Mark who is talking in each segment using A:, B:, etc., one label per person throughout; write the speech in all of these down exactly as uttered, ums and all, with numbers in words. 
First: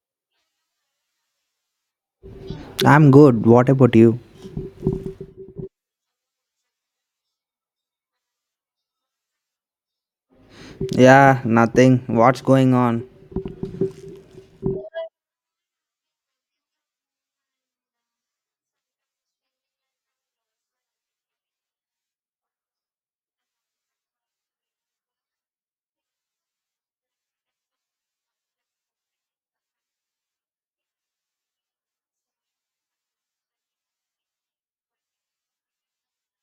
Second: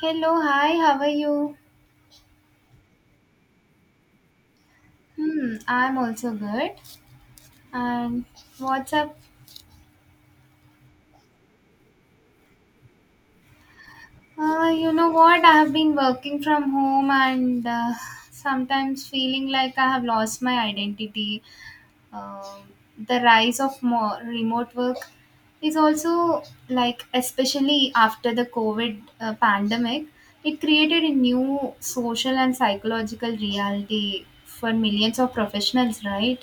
A: Hello, hi, how are you?
B: I'm good. What about you?
A: Hmm, I'm also good. And what's up?
B: Yeah, nothing. What's going on?
A: Uh, you know what? I have been working from home and uh, sometimes feeling like I have lost my identity. um, the rise of more remote work is also like especially after the covid uh, pandemic, it created a new social and psychological reality for millions of professionals, right?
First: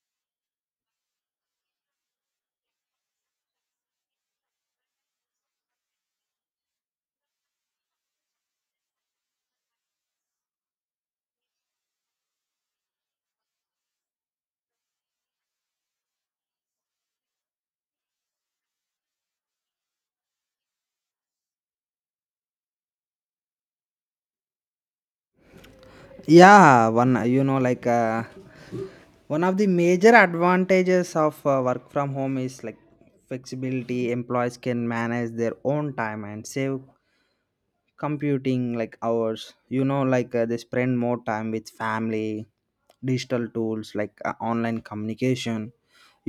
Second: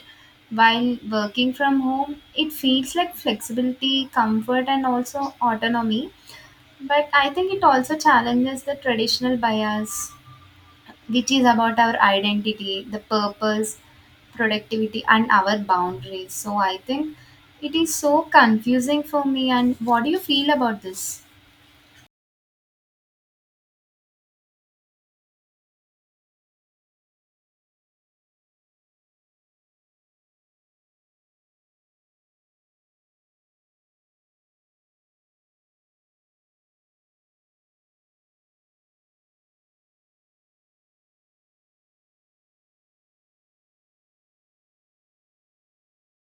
A: While working from home, it feels like flexibility, comfort, and also autonomy, but I think it also challenges the traditional bias which is about our identity, the purpose, productivity, and our boundaries. So I think it is so confusing for me. And what do you feel about this?
B: Yeah, one you know like uh, one of the major advantages of uh, work from home is like flexibility. Employees can manage their own time and save computing like hours you know like uh, They spend more time with family digital tools like uh, online communication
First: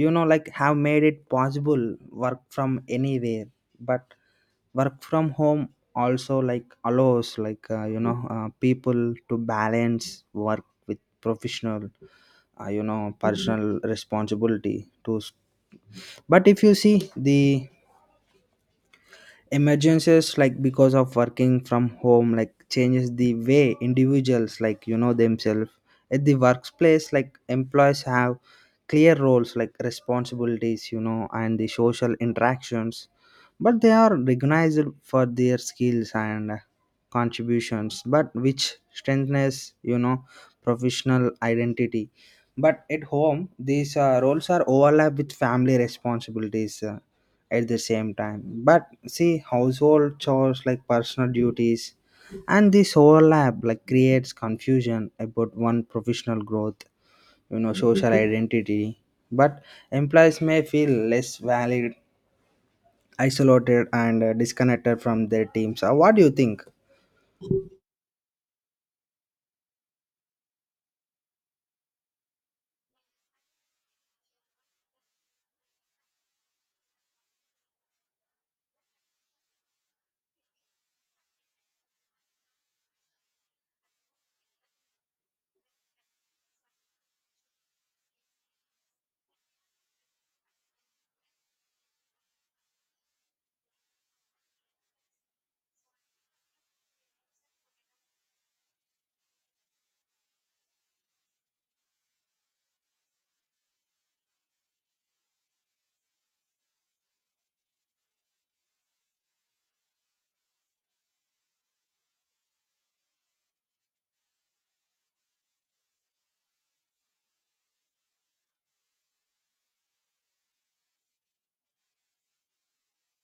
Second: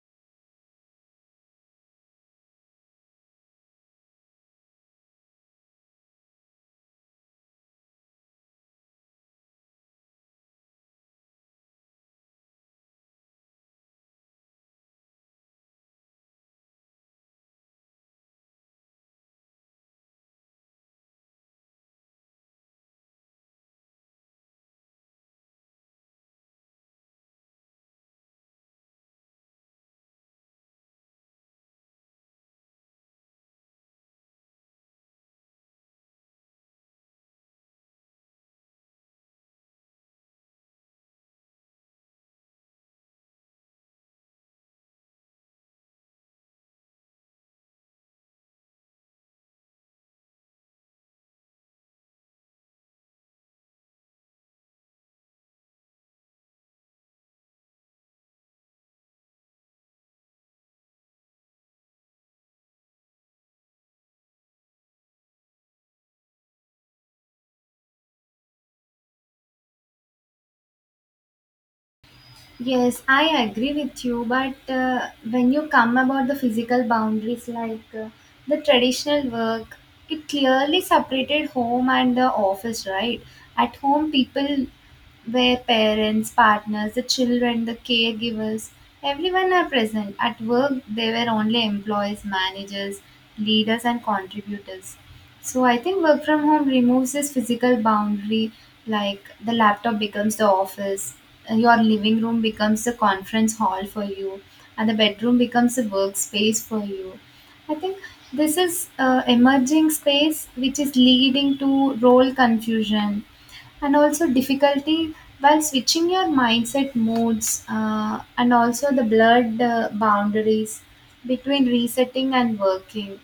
B: you know like have made it possible work from anywhere, but work from home also like allows like uh, you know uh, people to balance work with professional uh, you know personal responsibility to, but if you see the emergencies like because of working from home like changes the way individuals like you know themselves at the workplace like employees have clear roles like responsibilities, you know, and the social interactions, but they are recognized for their skills and contributions but which strengthens, you know, professional identity, but at home these uh, roles are overlap with family responsibilities uh, at the same time, but see household chores like personal duties, and this overlap like creates confusion about one professional growth, you know, social identity, but employees may feel less valid, isolated and uh, disconnected from their teams. Uh, what do you think?
A: Yes, I agree with you. But uh, when you come about the physical boundaries, like uh, the traditional work, it clearly separated home and the office, right? At home, people were parents, partners, the children, the caregivers, everyone are present. At work, they were only employees, managers, leaders, and contributors. So I think work from home removes this physical boundary, like the laptop becomes the office, and your living room becomes the conference hall for you, and the bedroom becomes the workspace for you. I think this is uh, emerging space which is leading to role confusion and also difficulty while switching your mindset modes uh, and also the blurred uh, boundaries between resetting and working,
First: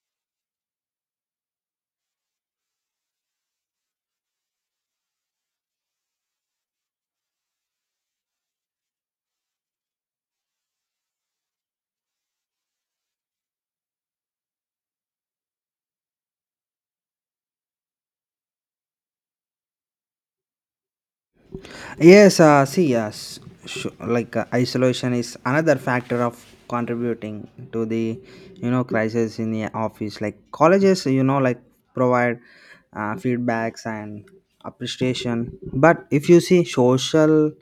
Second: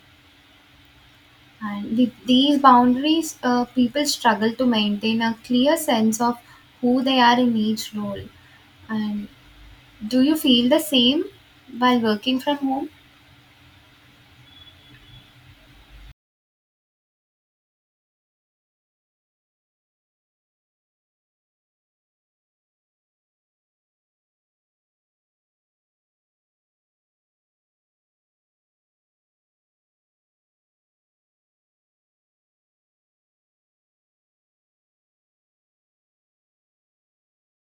A: and with these boundaries, uh, people struggle to maintain a clear sense of who they are in each role. And do you feel the same while working from home?
B: Yes, uh, see, yes, sure. Like uh, isolation is another factor of contributing to the, you know, crisis in the office. Like colleges, you know, like provide uh, feedbacks and appreciation, but if you see social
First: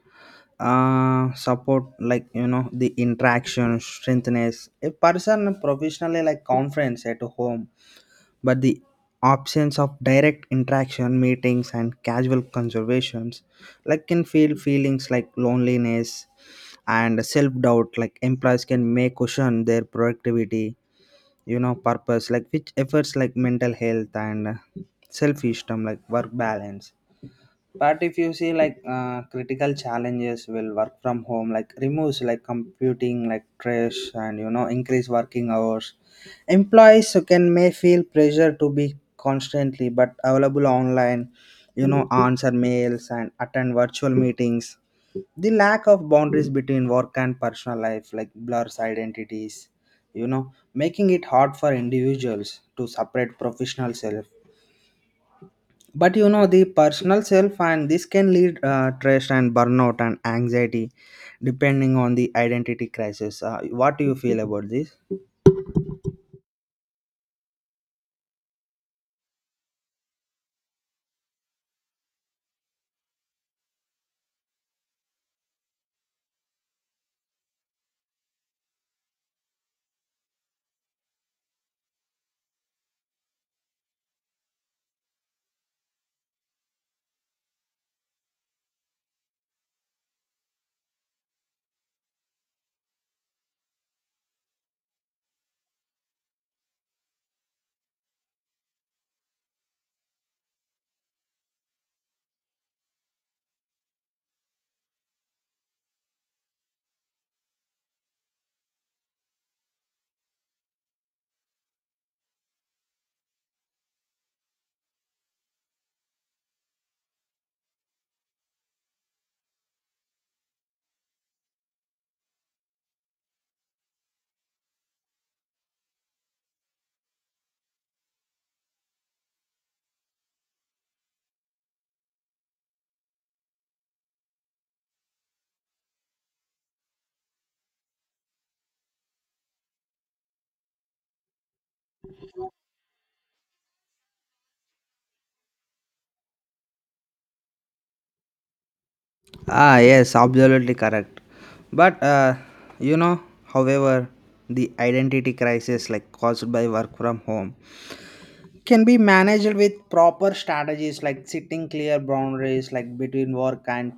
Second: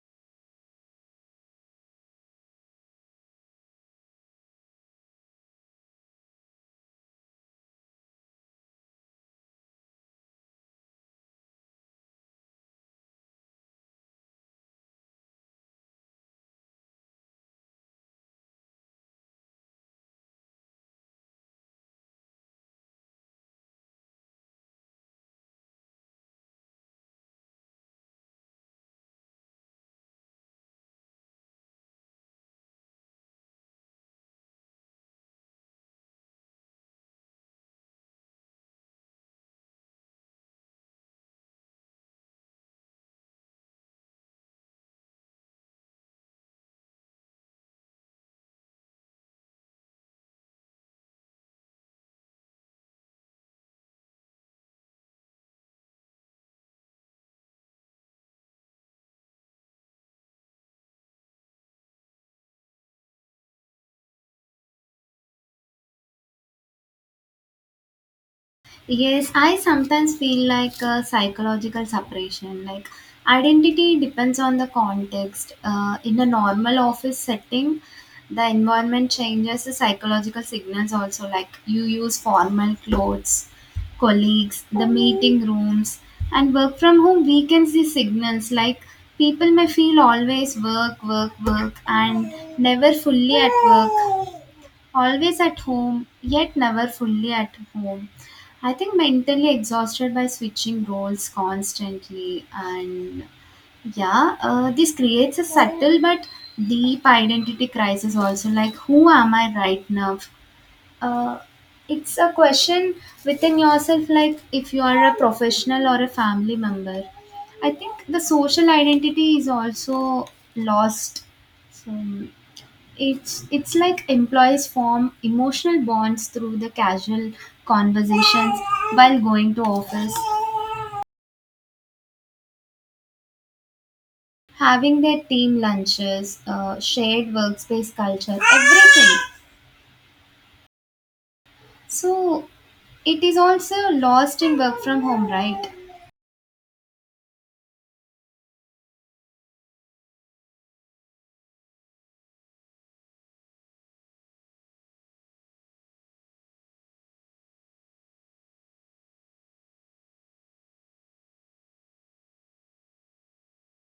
B: uh support like, you know, the interaction strengthens a person professionally like conference at home, but the absence of direct interaction meetings and casual conversations like can feel feelings like loneliness and self-doubt like employees can may question their productivity, you know, purpose like which efforts like mental health and uh, self-esteem like work balance, but if you see like uh, critical challenges will work from home, like removes like computing, like trash, and you know increase working hours. Employees who can may feel pressure to be constantly but available online, you know, answer mails and attend virtual meetings. The lack of boundaries between work and personal life like blurs identities, you know, making it hard for individuals to separate professional self but, you know, the personal self, and this can lead uh, stress and burnout and anxiety depending on the identity crisis. Uh, what do you feel about this?
A: Yes, I sometimes feel like a psychological separation. Like identity depends on the context. Uh, in a normal office setting, the environment changes the psychological signals also. Like you use formal clothes, colleagues, the meeting rooms, and work from home weakens the signals. Like people may feel always work, work, work, and never fully at work. Always at home, yet never fully at home. I think mentally exhausted by switching roles constantly. And yeah, uh, this creates a subtle but deep identity crisis also. Like, who am I right now? Uh, it's a question within yourself, like if you are a professional or a family member. I think the social identity is also lost. So it's it's like employees form emotional bonds through the casual conversations while going to office, having their team lunches, uh, shared workspace culture, everything. So it is also lost in work from home, right?
B: Ah yes, absolutely correct, but uh, you know, however, the identity crisis like caused by work from home can be managed with proper strategies like setting clear boundaries like between work and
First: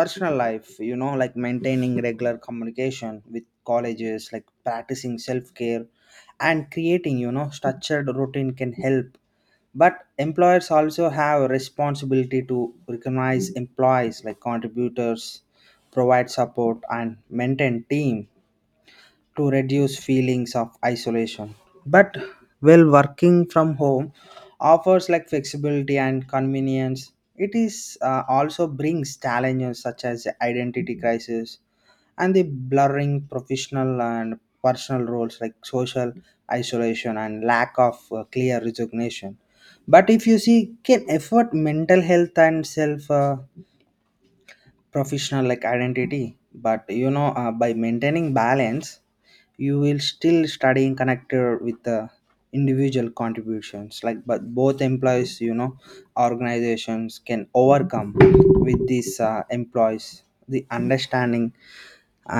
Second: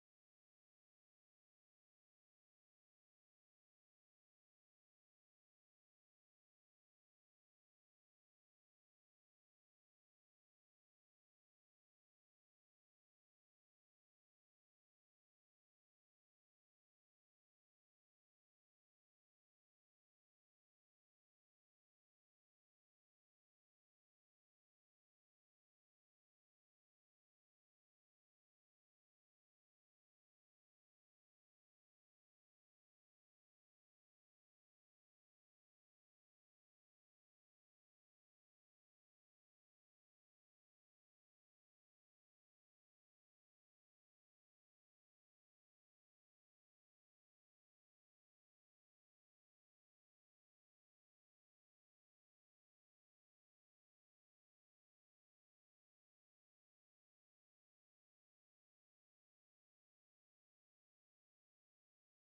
B: personal life, you know, like maintaining regular communication with colleges like practicing self-care and creating, you know, structured routine can help, but employers also have a responsibility to recognize employees like contributors, provide support and maintain team to reduce feelings of isolation, but while working from home offers like flexibility and convenience it is uh, also brings challenges such as identity crisis and the blurring professional and personal roles like social isolation and lack of uh, clear resignation, but if you see can effort mental health and self uh, professional like identity, but you know uh, by maintaining balance you will still study and connect uh, with the individual contributions like, but both employees, you know, organizations can overcome with these uh, employees the understanding,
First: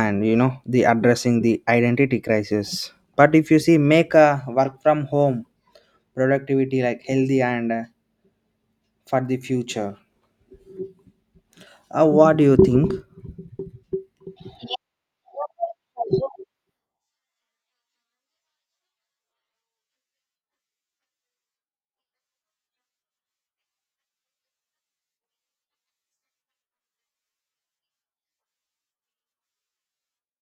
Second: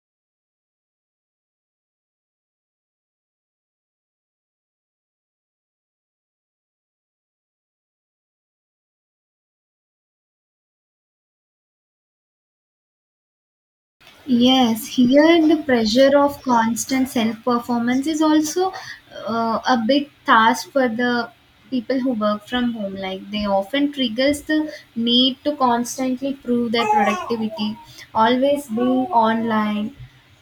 B: and you know the addressing the identity crisis, but if you see make a work from home productivity like healthy and uh, for the future. Uh, what do you think?
A: Yes, here the pressure of constant self performance is also uh, a big task for the people who work from home. Like they often triggers the need to constantly prove their productivity, always being online,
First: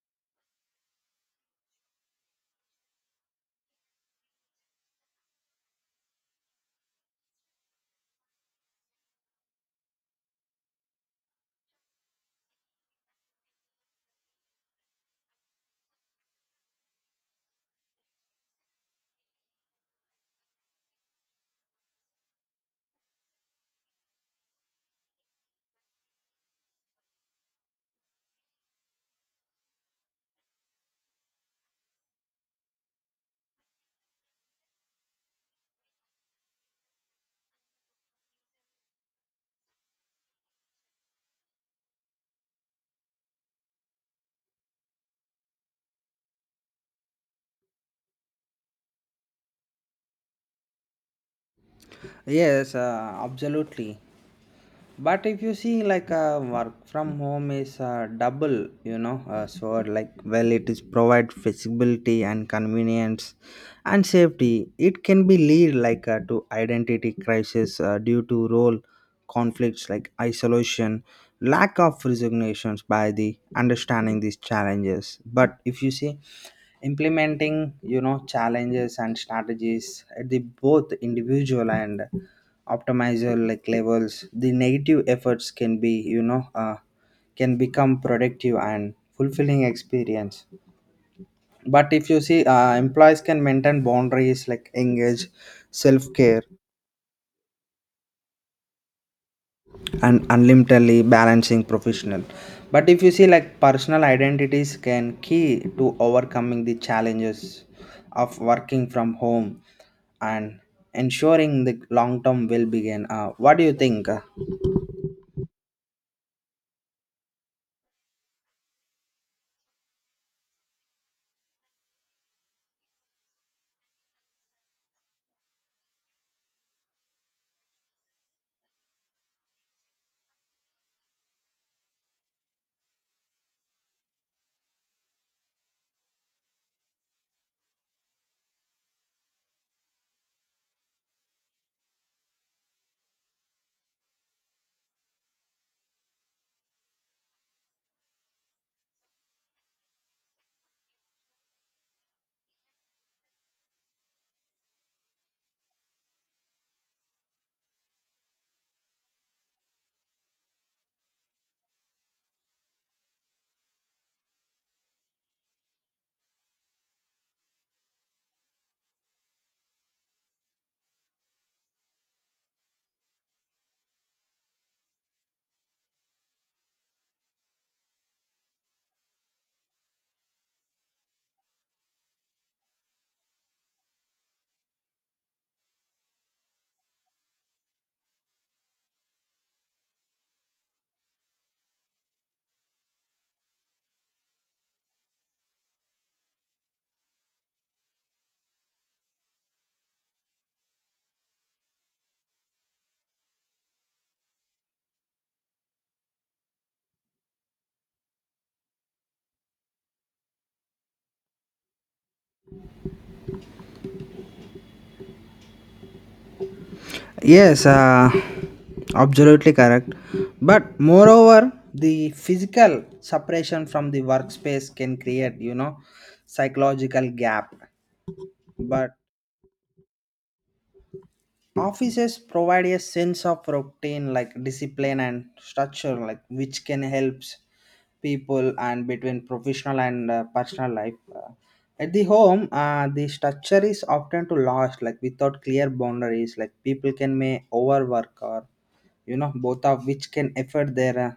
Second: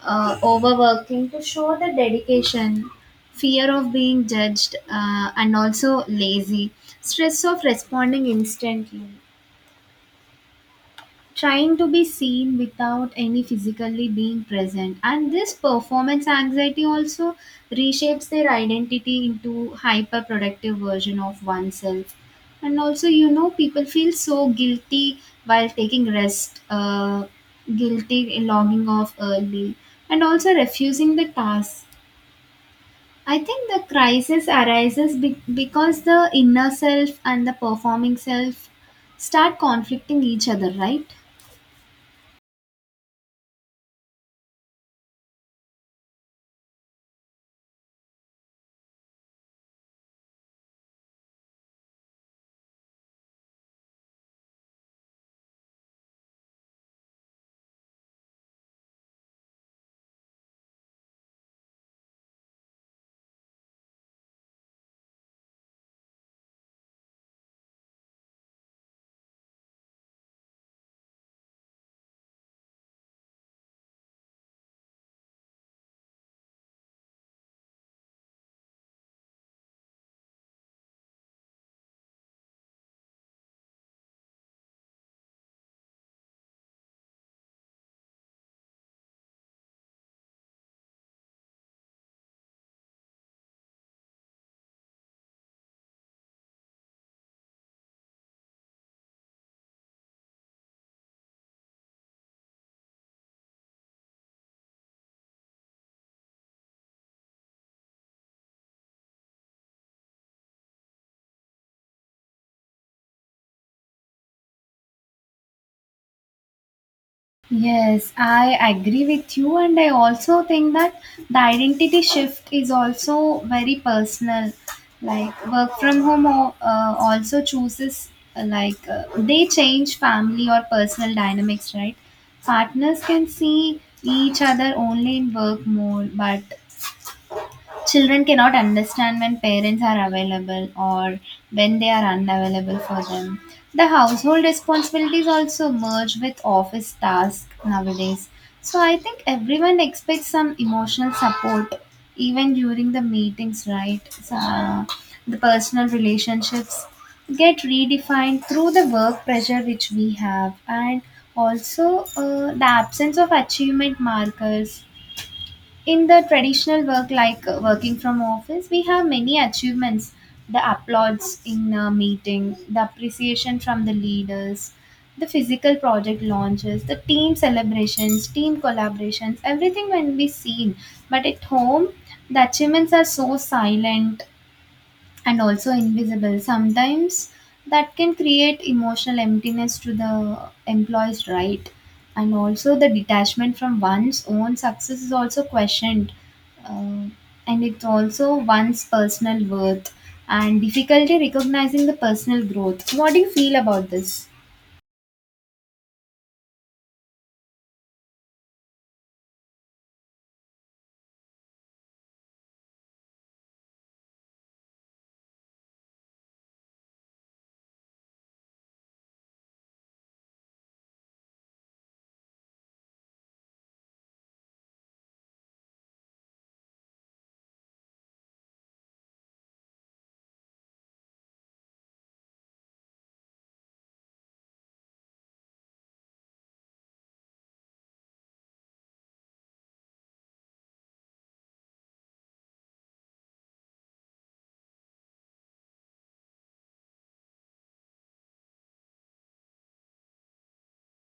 A: uh, overworking to show the dedication, fear of being judged, uh, and also lazy, stress of responding instantly, trying to be seen without any physically being present, and this performance anxiety also reshapes their identity into hyper productive version of oneself. And also you know people feel so guilty while taking rest, uh, guilty in logging off early and also refusing the task. I think the crisis arises be- because the inner self and the performing self start conflicting each other, right?
B: Yes, uh, absolutely, but if you see like uh, work from home is uh, double, you know uh, so like well it is provide flexibility and convenience and safety, it can be lead like uh, to identity crisis uh, due to role conflicts like isolation, lack of resignations by the understanding these challenges, but if you see implementing, you know, challenges and strategies at the both individual and optimizer like levels the negative efforts can be, you know uh, can become productive and fulfilling experience, but if you see uh, employees can maintain boundaries like engage self-care and unlimitedly balancing professional, but if you see like personal identities can key to overcoming the challenges of working from home and ensuring the long term will begin. Uh, what do you think?
A: Yes, I agree with you, and I also think that the identity shift is also very personal. Like work from home o- uh, also chooses uh, like uh, they change family or personal dynamics, right? Partners can see each other only in work mode, but children cannot understand when parents are available or when they are unavailable for them. The household responsibilities also merge with office tasks nowadays. So I think everyone expects some emotional support even during the meetings, right? So, uh, the personal relationships get redefined through the work pressure which we have, and also uh, the absence of achievement markers in the traditional work, like uh, working from office we have many achievements, the applauds in a meeting, the appreciation from the leaders, the physical project launches, the team celebrations, team collaborations, everything can be seen. But at home the achievements are so silent and also invisible sometimes, that can create emotional emptiness to the employees, right? And also the detachment from one's own success is also questioned, uh, and it's also one's personal worth and difficulty recognizing the personal growth. What do you feel about this?
B: Yes, uh, absolutely correct, but moreover the physical separation from the workspace can create, you know, psychological gap, but offices provide a sense of routine like discipline and structure like which can help people and between professional and uh, personal life. Uh, at the home uh, the structure is often to lost like without clear boundaries like people can may overwork or, you know, both of which can affect their uh,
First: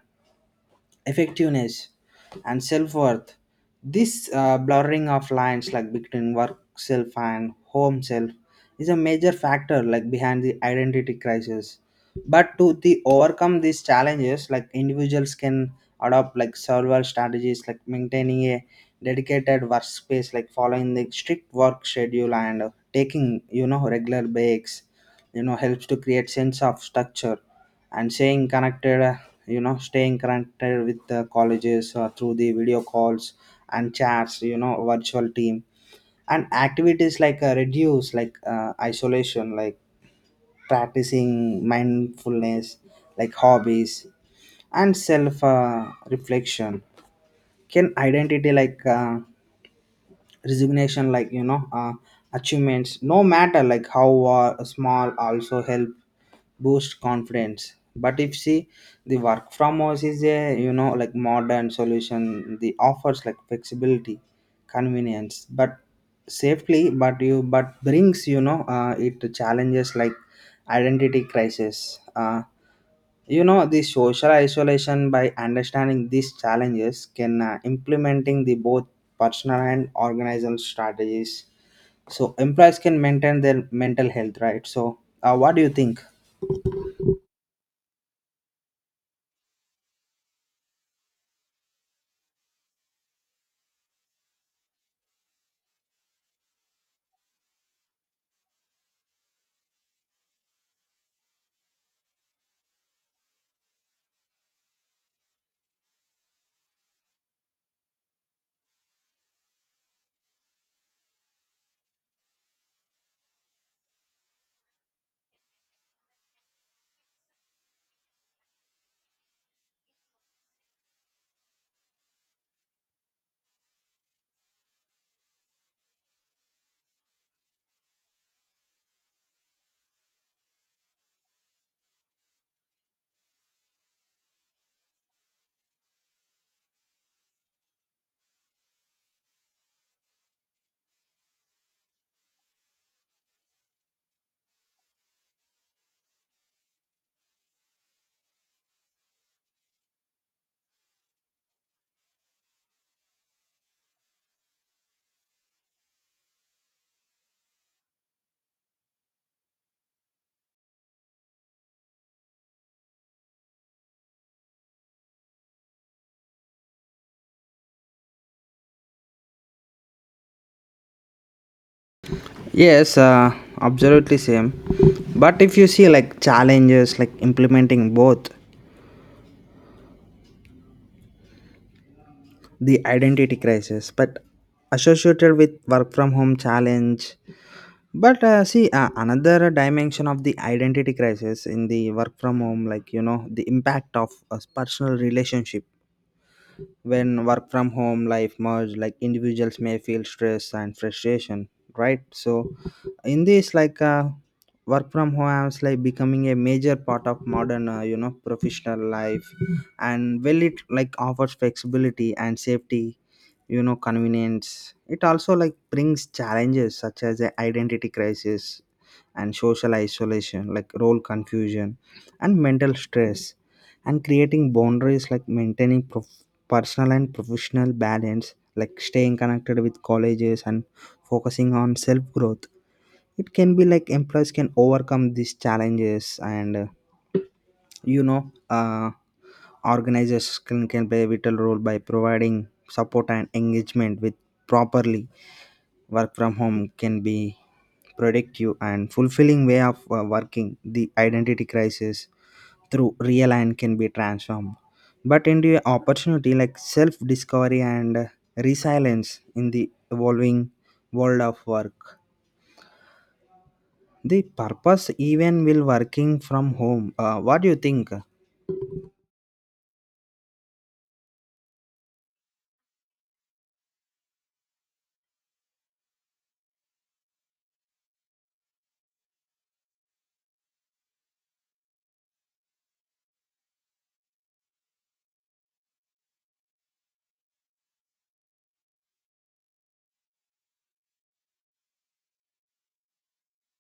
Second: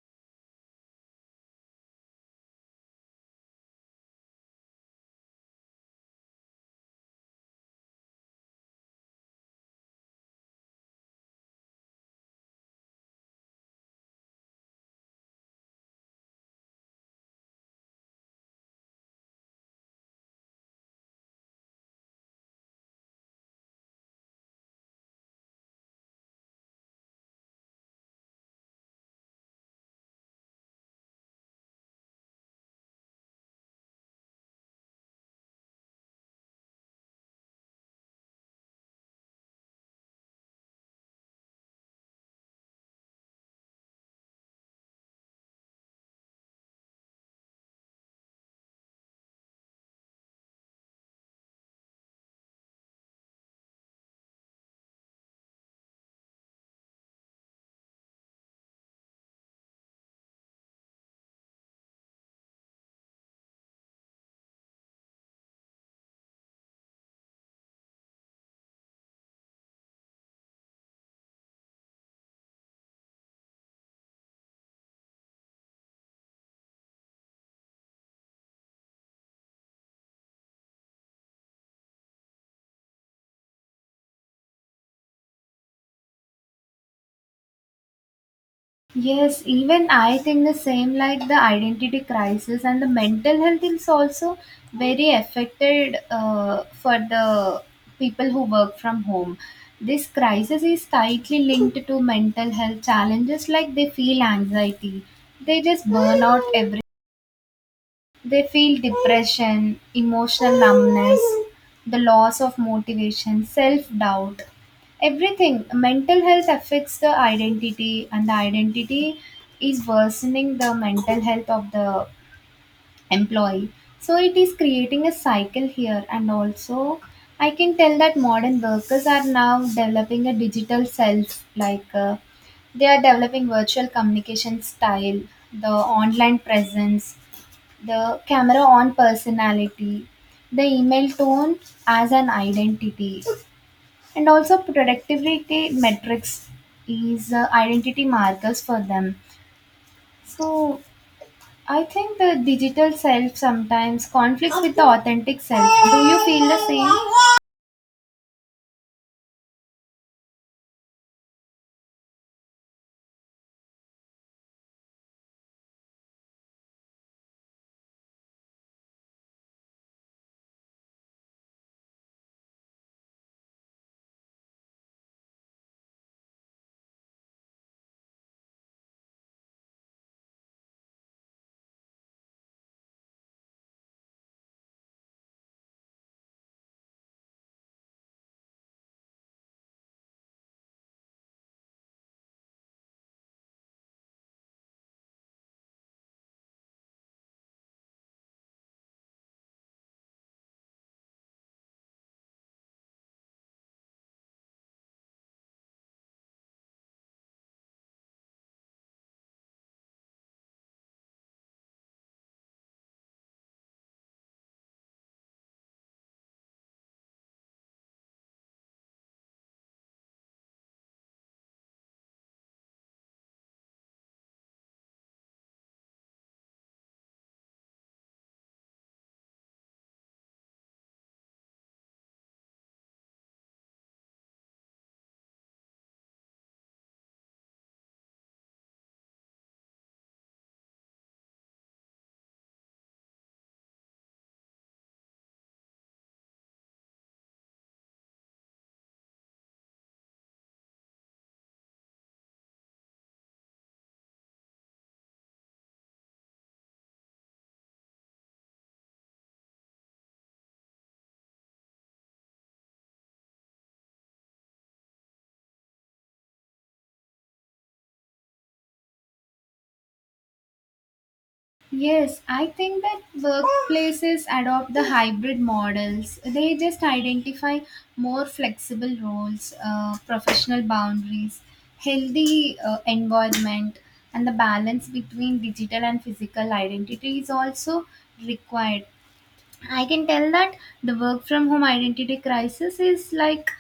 B: effectiveness and self-worth. This uh, blurring of lines like between work self and home self is a major factor like behind the identity crisis, but to the overcome these challenges like individuals can adopt like several strategies like maintaining a dedicated workspace like following the strict work schedule and uh, taking, you know, regular breaks, you know, helps to create sense of structure, and staying connected uh, you know staying connected with the colleges uh, through the video calls and chats, you know, virtual team and activities like uh, reduce like uh, isolation, like practicing mindfulness like hobbies and self uh, reflection can identity like uh, resignation, like you know uh, achievements no matter like how uh, small also help boost confidence, but if see the work from house is a, you know, like modern solution the offers like flexibility, convenience, but safely but you but brings, you know uh, it challenges like identity crisis. Uh, you know the social isolation by understanding these challenges can uh, implementing the both personal and organizational strategies, so employees can maintain their mental health, right? So uh, what do you think?
A: Yes, even I think the same, like the identity crisis and the mental health is also very affected uh, for the people who work from home. This crisis is tightly linked to mental health challenges, like they feel anxiety, they just burn out every, they feel depression, emotional numbness, the loss of motivation, self doubt, everything. Mental health affects the identity, and the identity is worsening the mental health of the employee. So, it is creating a cycle here, and also. I can tell that modern workers are now developing a digital self, like uh, they are developing virtual communication style, the online presence, the camera on personality, the email tone as an identity, and also productivity metrics is uh, identity markers for them. So I think the digital self sometimes conflicts with the authentic self. Do you feel the same?
B: Yes, uh, absolutely same, but if you see like challenges like implementing both the identity crisis but associated with work from home challenge, but uh, see uh, another dimension of the identity crisis in the work from home like, you know, the impact of a personal relationship when work from home life merge like individuals may feel stress and frustration, right? So in this like uh, work from home is like becoming a major part of modern uh, you know professional life, and well it like offers flexibility and safety, you know, convenience, it also like brings challenges such as a identity crisis and social isolation like role confusion and mental stress, and creating boundaries like maintaining personal and professional balance like staying connected with colleges and focusing on self growth, it can be like employees can overcome these challenges, and uh, you know uh, organizers can, can play a vital role by providing support and engagement with properly work from home can be productive and fulfilling way of uh, working the identity crisis through real and can be transformed but into a opportunity like self discovery and uh, resilience in the evolving world of work the purpose even will working from home. Uh, what do you think?
A: Yes, I think that workplaces adopt the hybrid models. They just identify more flexible roles, uh, professional boundaries, healthy uh, environment, and the balance between digital and physical identity is also required. I can tell that the work from home identity crisis is like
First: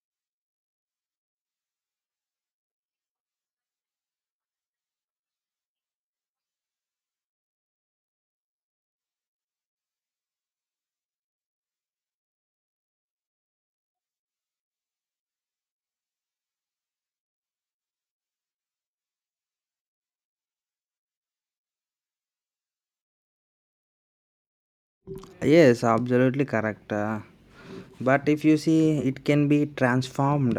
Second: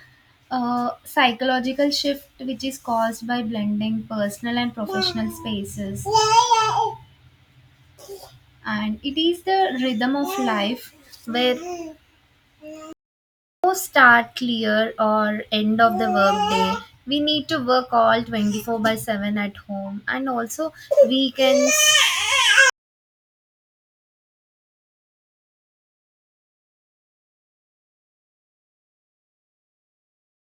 A: a psychological shift which is caused by blending personal and professional spaces, and it is the rhythm of life where no start clear or end of the workday. We need to work all twenty-four by seven at home and also weekends.
B: Yes, absolutely correct. Uh, but if you see, it can be transformed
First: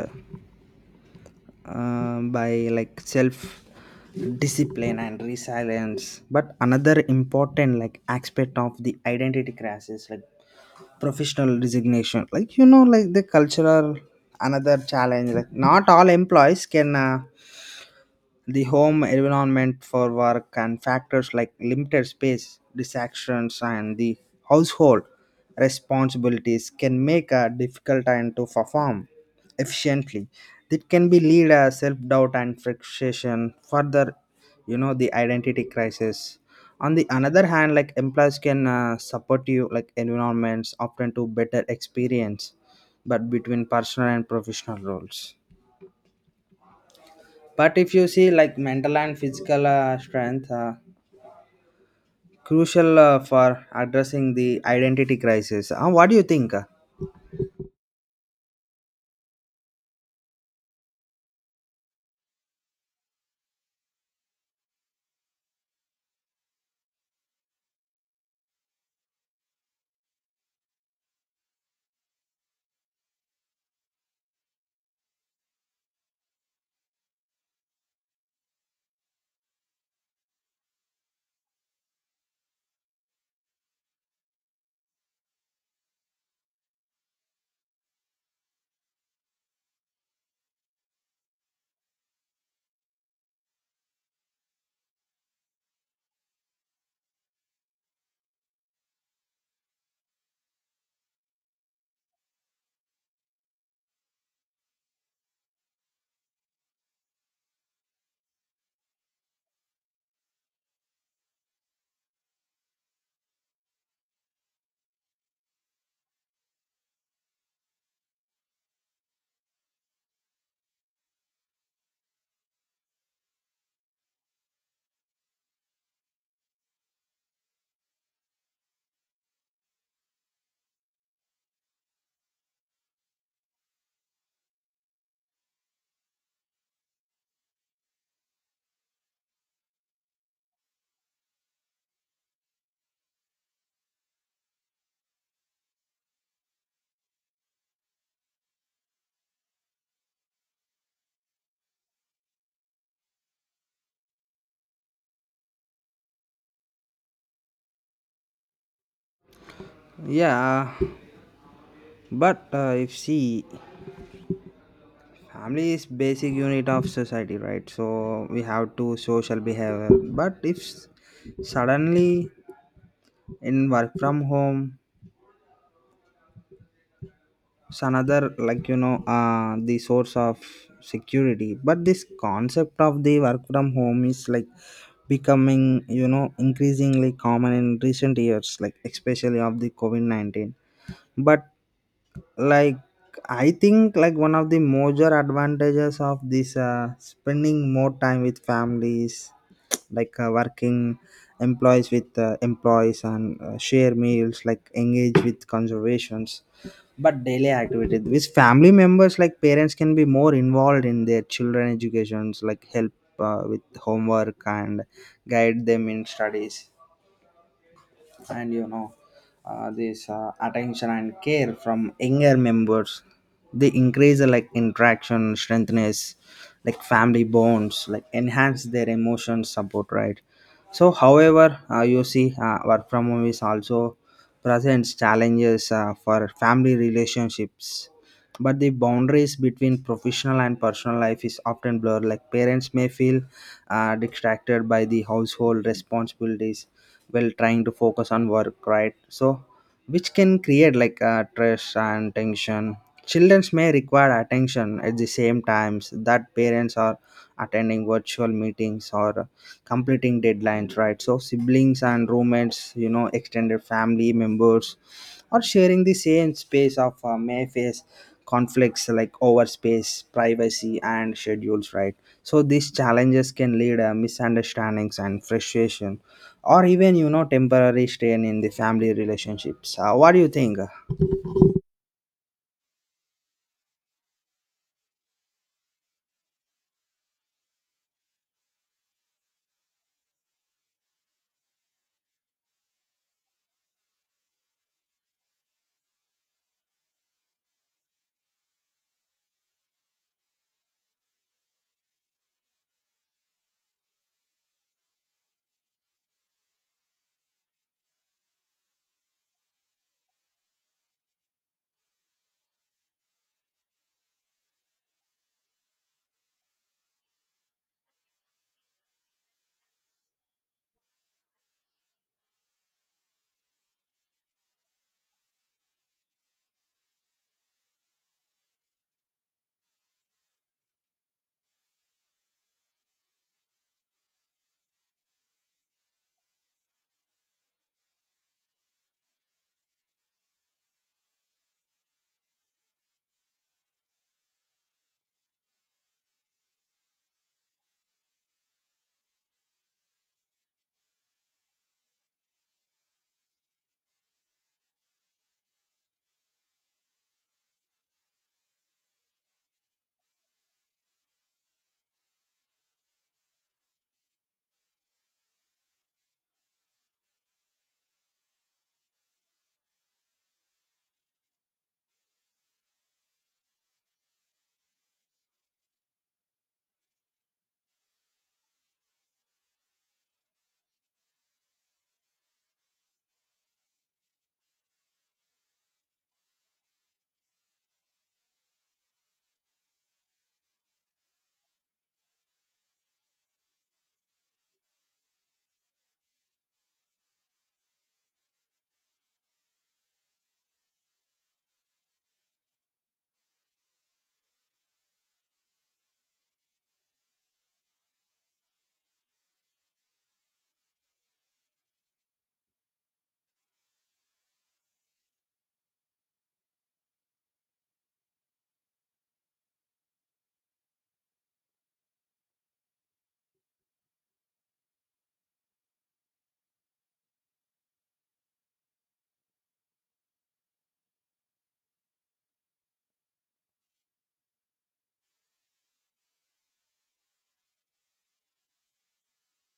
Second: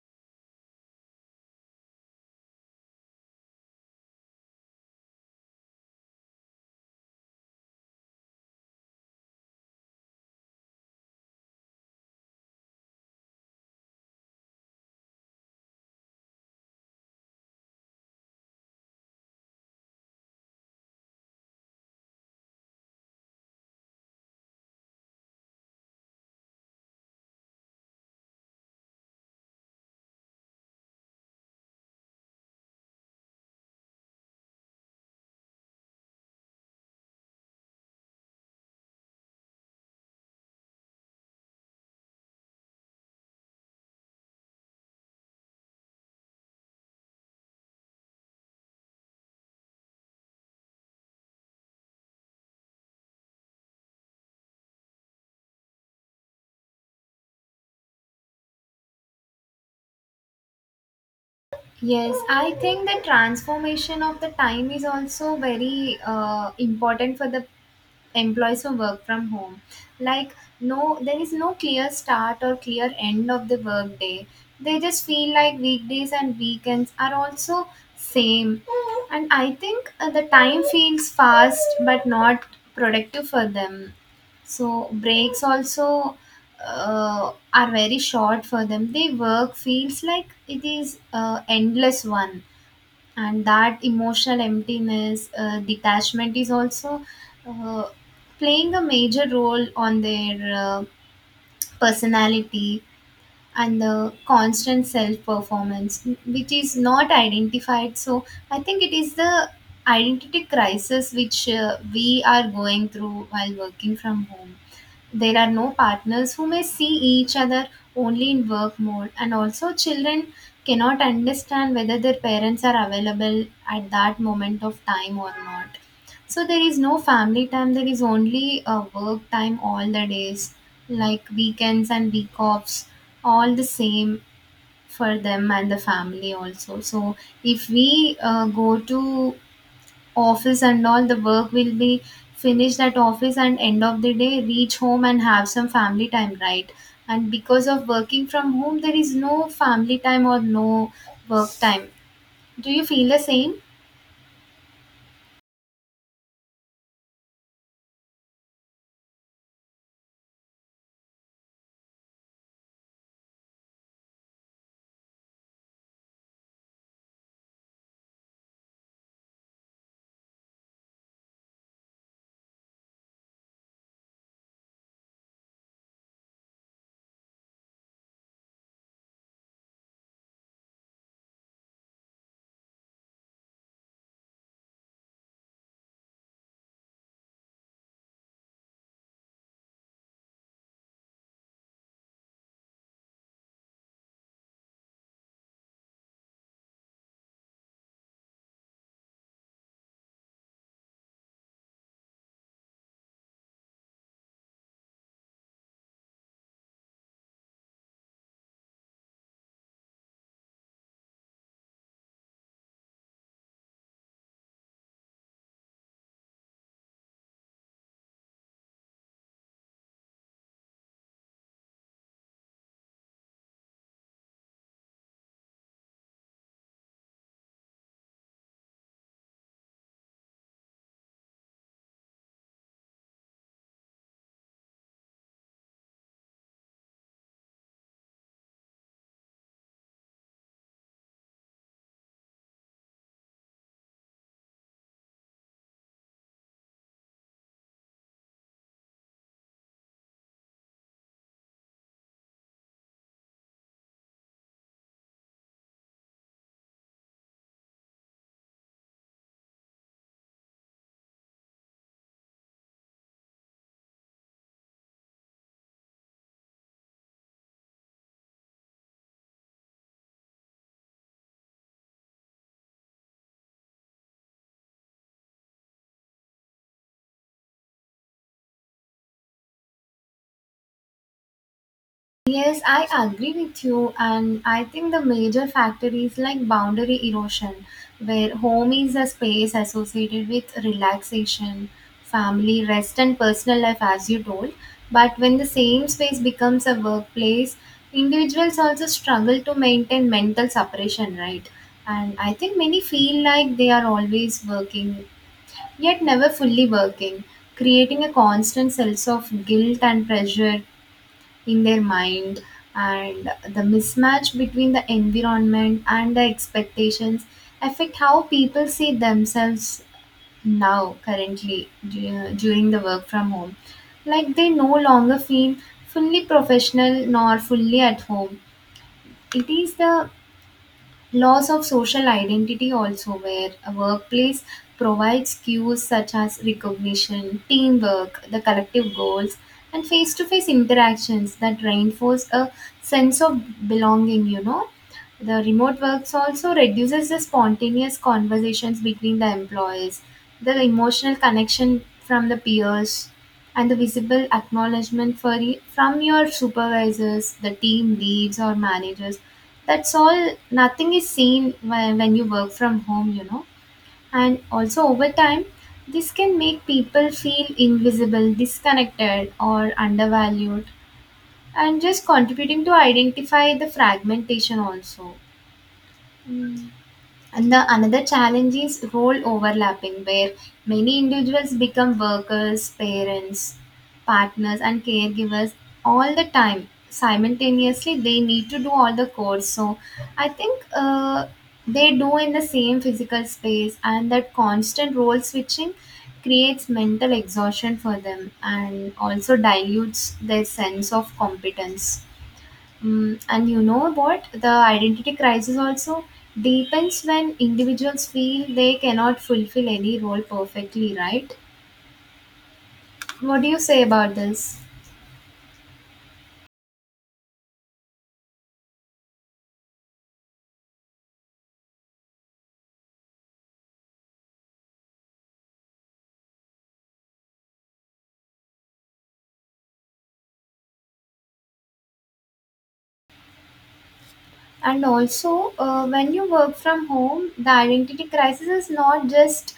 B: uh, by like self discipline and resilience, but another important like aspect of the identity crisis like professional resignation like, you know, like the cultural another challenge like not all employees can uh, the home environment for work, and factors like limited space, distractions, and the household responsibilities can make a difficult time to perform efficiently. It can be lead a self doubt and frustration. Further, you know the identity crisis. On the another hand, like employees can uh, support you like environments often to better experience, but between personal and professional roles, but if you see like mental and physical uh, strength, uh, crucial uh, for addressing the identity crisis. Uh, what do you think?
A: Yes, I think the transformation of the time is also very uh, important for the employees who work from home, like no, there is no clear start or clear end of the work day. They just feel like weekdays and weekends are also same, and I think uh, the time feels fast but not productive for them. So breaks also uh, are very short for them, they work feels like it is uh, endless one. And that emotional emptiness, uh, detachment is also uh, playing a major role on their uh, personality, and the constant self performance which is not identified. So I think it is the identity crisis which uh, we are going through while working from home. There are no partners who may see each other only in work mode, and also children cannot understand whether their parents are available at that moment of time or not. So there is no family time, there is only a work time all the days, like weekends and week offs, all the same for them and the family also. So if we uh, go to office and all the work will be finished at office and end of the day reach home and have some family time, right? And because of working from home there is no family time or no work time. Do you feel the same?
B: Yeah, but uh, if see, family is basic unit of society, right? So we have to social behavior. But if s- suddenly in work from home it's another like, you know uh, the source of security, but this concept of the work from home is like becoming, you know, increasingly common in recent years like especially of the covid nineteen, but like I think like one of the major advantages of this uh, spending more time with families like uh, working employees with uh, employees and uh, share meals like engage with conservations, but daily activities with family members like parents can be more involved in their children educations like help uh, with homework and guide them in studies, and you know uh, this uh, attention and care from younger members they increase uh, like interaction strengthness like family bonds like enhance their emotion support, right? So however uh, you see uh, work from home is also presents challenges uh, for family relationships, but the boundaries between professional and personal life is often blurred like parents may feel uh, distracted by the household responsibilities while trying to focus on work, right? So which can create like uh, stress and tension, children may require attention at the same times that parents are attending virtual meetings or completing deadlines, right? So siblings and roommates, you know, extended family members or sharing the same space of uh, may face conflicts like over space, privacy and schedules, right? So these challenges can lead uh, misunderstandings and frustration, or even, you know, temporary strain in the family relationships. Uh, what do you think?
A: Yes, I agree with you, and I think the major factor is like boundary erosion, where home is a space associated with relaxation, family, rest, and personal life, as you told. But when the same space becomes a workplace, individuals also struggle to maintain mental separation, right? And I think many feel like they are always working, yet never fully working, creating a constant sense of guilt and pressure in their mind, and the mismatch between the environment and the expectations affect how people see themselves now currently du- during the work from home, like they no longer feel fully professional nor fully at home. It is the loss of social identity also, where a workplace provides cues such as recognition, teamwork, the collective goals, and face to face interactions that reinforce a sense of belonging, you know. The remote works also reduces the spontaneous conversations between the employees, the emotional connection from the peers, and the visible acknowledgement for y- from your supervisors, the team leads or managers. That's all. Nothing is seen when, when you work from home, you know. And also over time, this can make people feel invisible, disconnected, or undervalued, and just contributing to identify the fragmentation also. And the another challenge is role overlapping, where many individuals become workers, parents, partners, and caregivers all the time. Simultaneously, they need to do all the chores. So, I think uh, they do in the same physical space, and that constant role switching creates mental exhaustion for them and also dilutes their sense of competence. Mm, and you know what? The identity crisis also deepens when individuals feel they cannot fulfill any role perfectly, right? What do you say about this? And also, uh, when you work from home, the identity crisis is not just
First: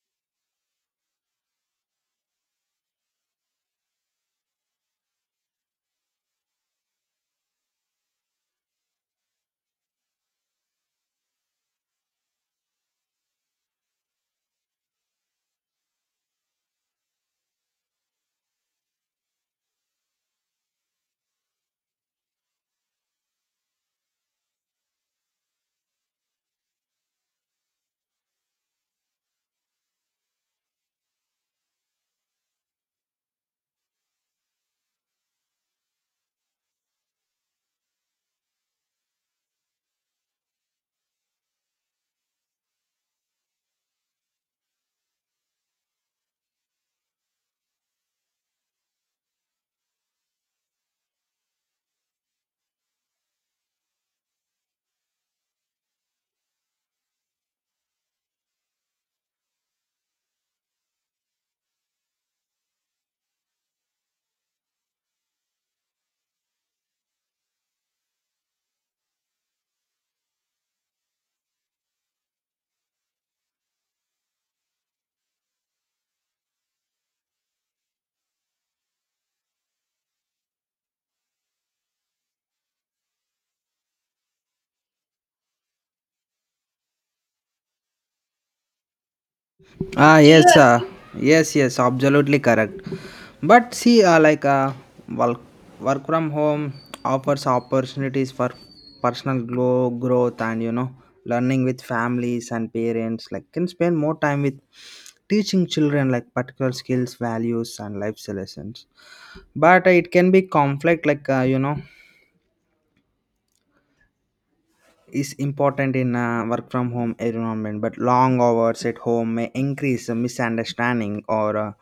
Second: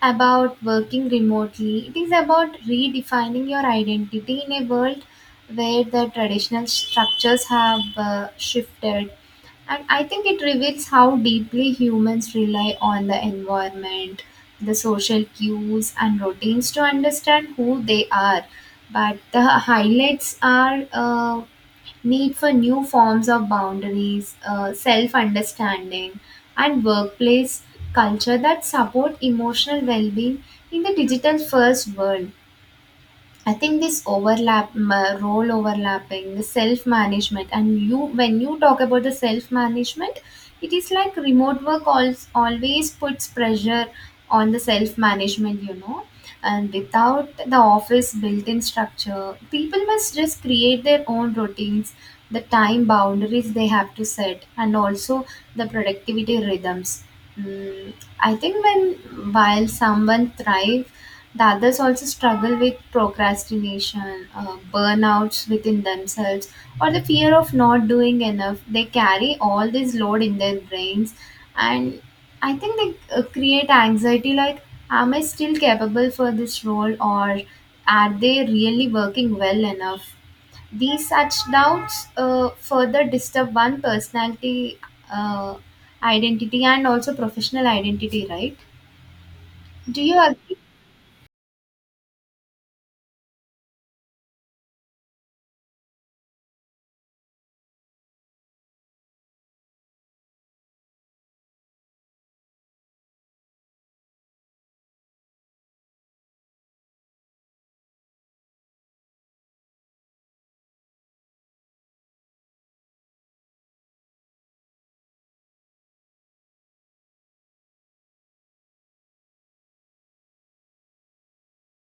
A: about working remotely, it is about redefining your identity in a world where the traditional structures have uh, shifted. And I think it reveals how deeply humans rely on the environment, the social cues, and routines to understand who they are. But the highlights are uh, need for new forms of boundaries, uh, self understanding, and workplace culture that support emotional well being in the digital first world. I think this overlap, m- uh, role overlapping, self management, and you, when you talk about the self management, it is like remote work als always puts pressure on the self management, you know. And without the office built in structure, people must just create their own routines, the time boundaries they have to set, and also the productivity rhythms. Mm, I think when while someone thrives, the others also struggle with procrastination, uh, burnouts within themselves, or the fear of not doing enough. They carry all this load in their brains, and I think they uh, create anxiety like, am I still capable for this role, or are they really working well enough? These such doubts uh, further disturb one personality uh, identity and also professional identity, right? Do you
B: Ah yes.
A: agree?
B: Yeah. uh, yes yes absolutely correct, but see uh, like uh, work, work from home offers opportunities for personal grow, growth and, you know, learning with families, and parents like can spend more time with teaching children like particular skills, values and life lessons, but uh, it can be conflict like, uh, you know, is important in a work from home environment, but long hours at home may increase the misunderstanding or uh,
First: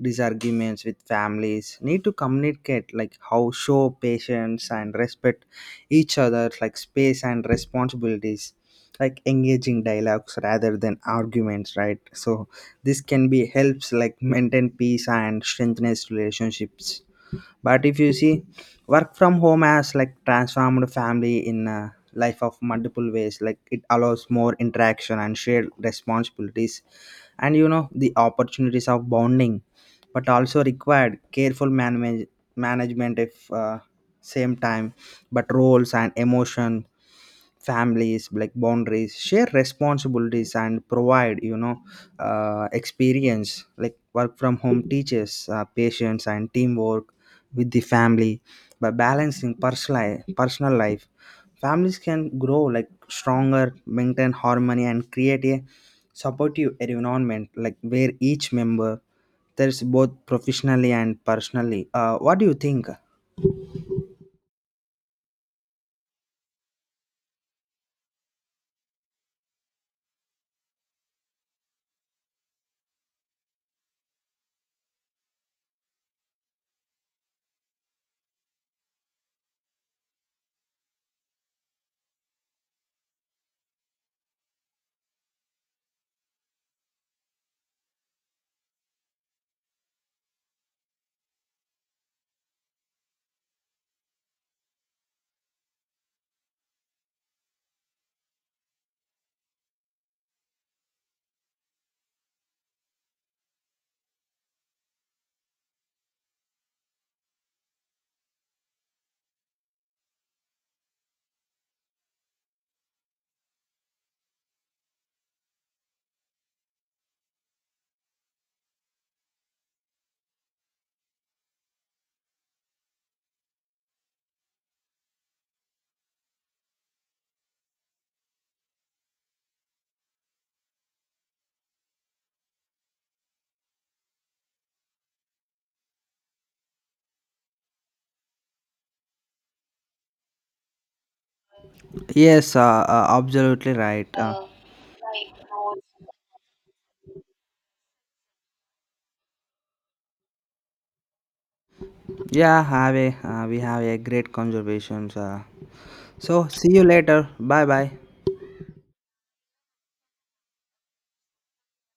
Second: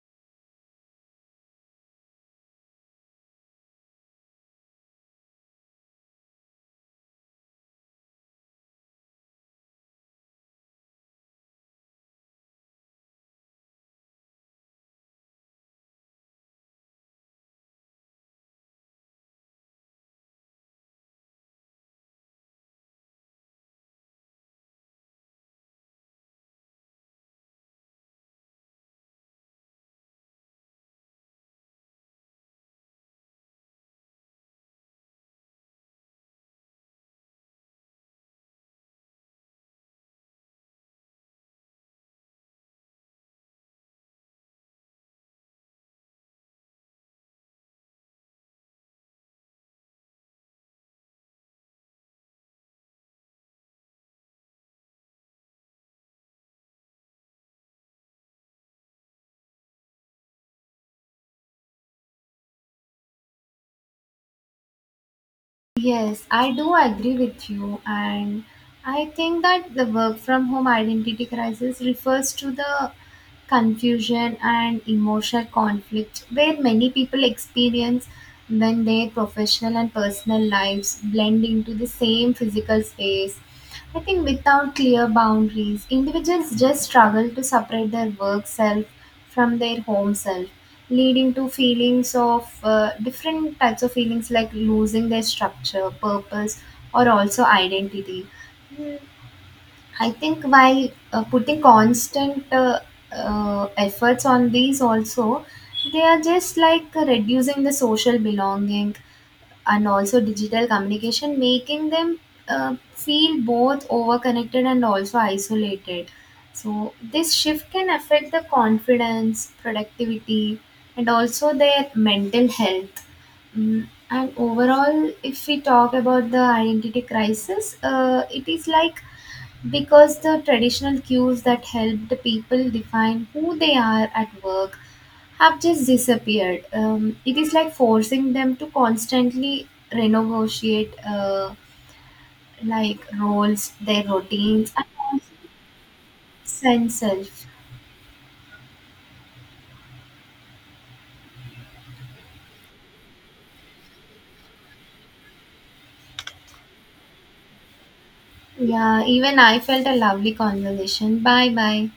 B: disagreements with families, need to communicate like how show patience and respect each other like space and responsibilities like engaging dialogues rather than arguments, right? So this can be helps like maintain peace and strengthens relationships, but if you see work from home has like transformed family in uh, life of multiple ways like it allows more interaction and shared responsibilities, and, you know, the opportunities of bonding, but also required careful manage- management if uh, same time, but roles and emotion families like boundaries, share responsibilities and provide, you know uh, experience like work from home teaches uh, patience and teamwork with the family by balancing personal personal life, families can grow like stronger, maintain harmony and create a supportive environment like where each member there's both professionally and personally. Uh, what do you think?
A: Yes, I do agree with you, and I think that the work from home identity crisis refers to the confusion and emotional conflict where many people experience when their professional and personal lives blend into the same physical space. I think without clear boundaries, individuals just struggle to separate their work self from their home self, leading to feelings of uh, different types of feelings like losing their structure, purpose, or also identity. Mm, I think while uh, putting constant uh, uh, efforts on these, also, they are just like reducing the social belonging and also digital communication, making them uh, feel both overconnected and also isolated. So, this shift can affect the confidence, productivity, and also their mental health. Mm, and overall, if we talk about the identity crisis, uh, it is like because the traditional cues that helped the people define who they are at work have just disappeared. Um, it is like forcing them to constantly renegotiate uh,
B: Yes, uh,
A: like
B: uh,
A: roles,
B: absolutely
A: their
B: right. Uh,
A: routines, and also sense self.
B: yeah, have a, uh, we have a great conversations. Uh, so see you later. Bye bye.
A: Yeah, even I felt a lovely conversation. Bye bye.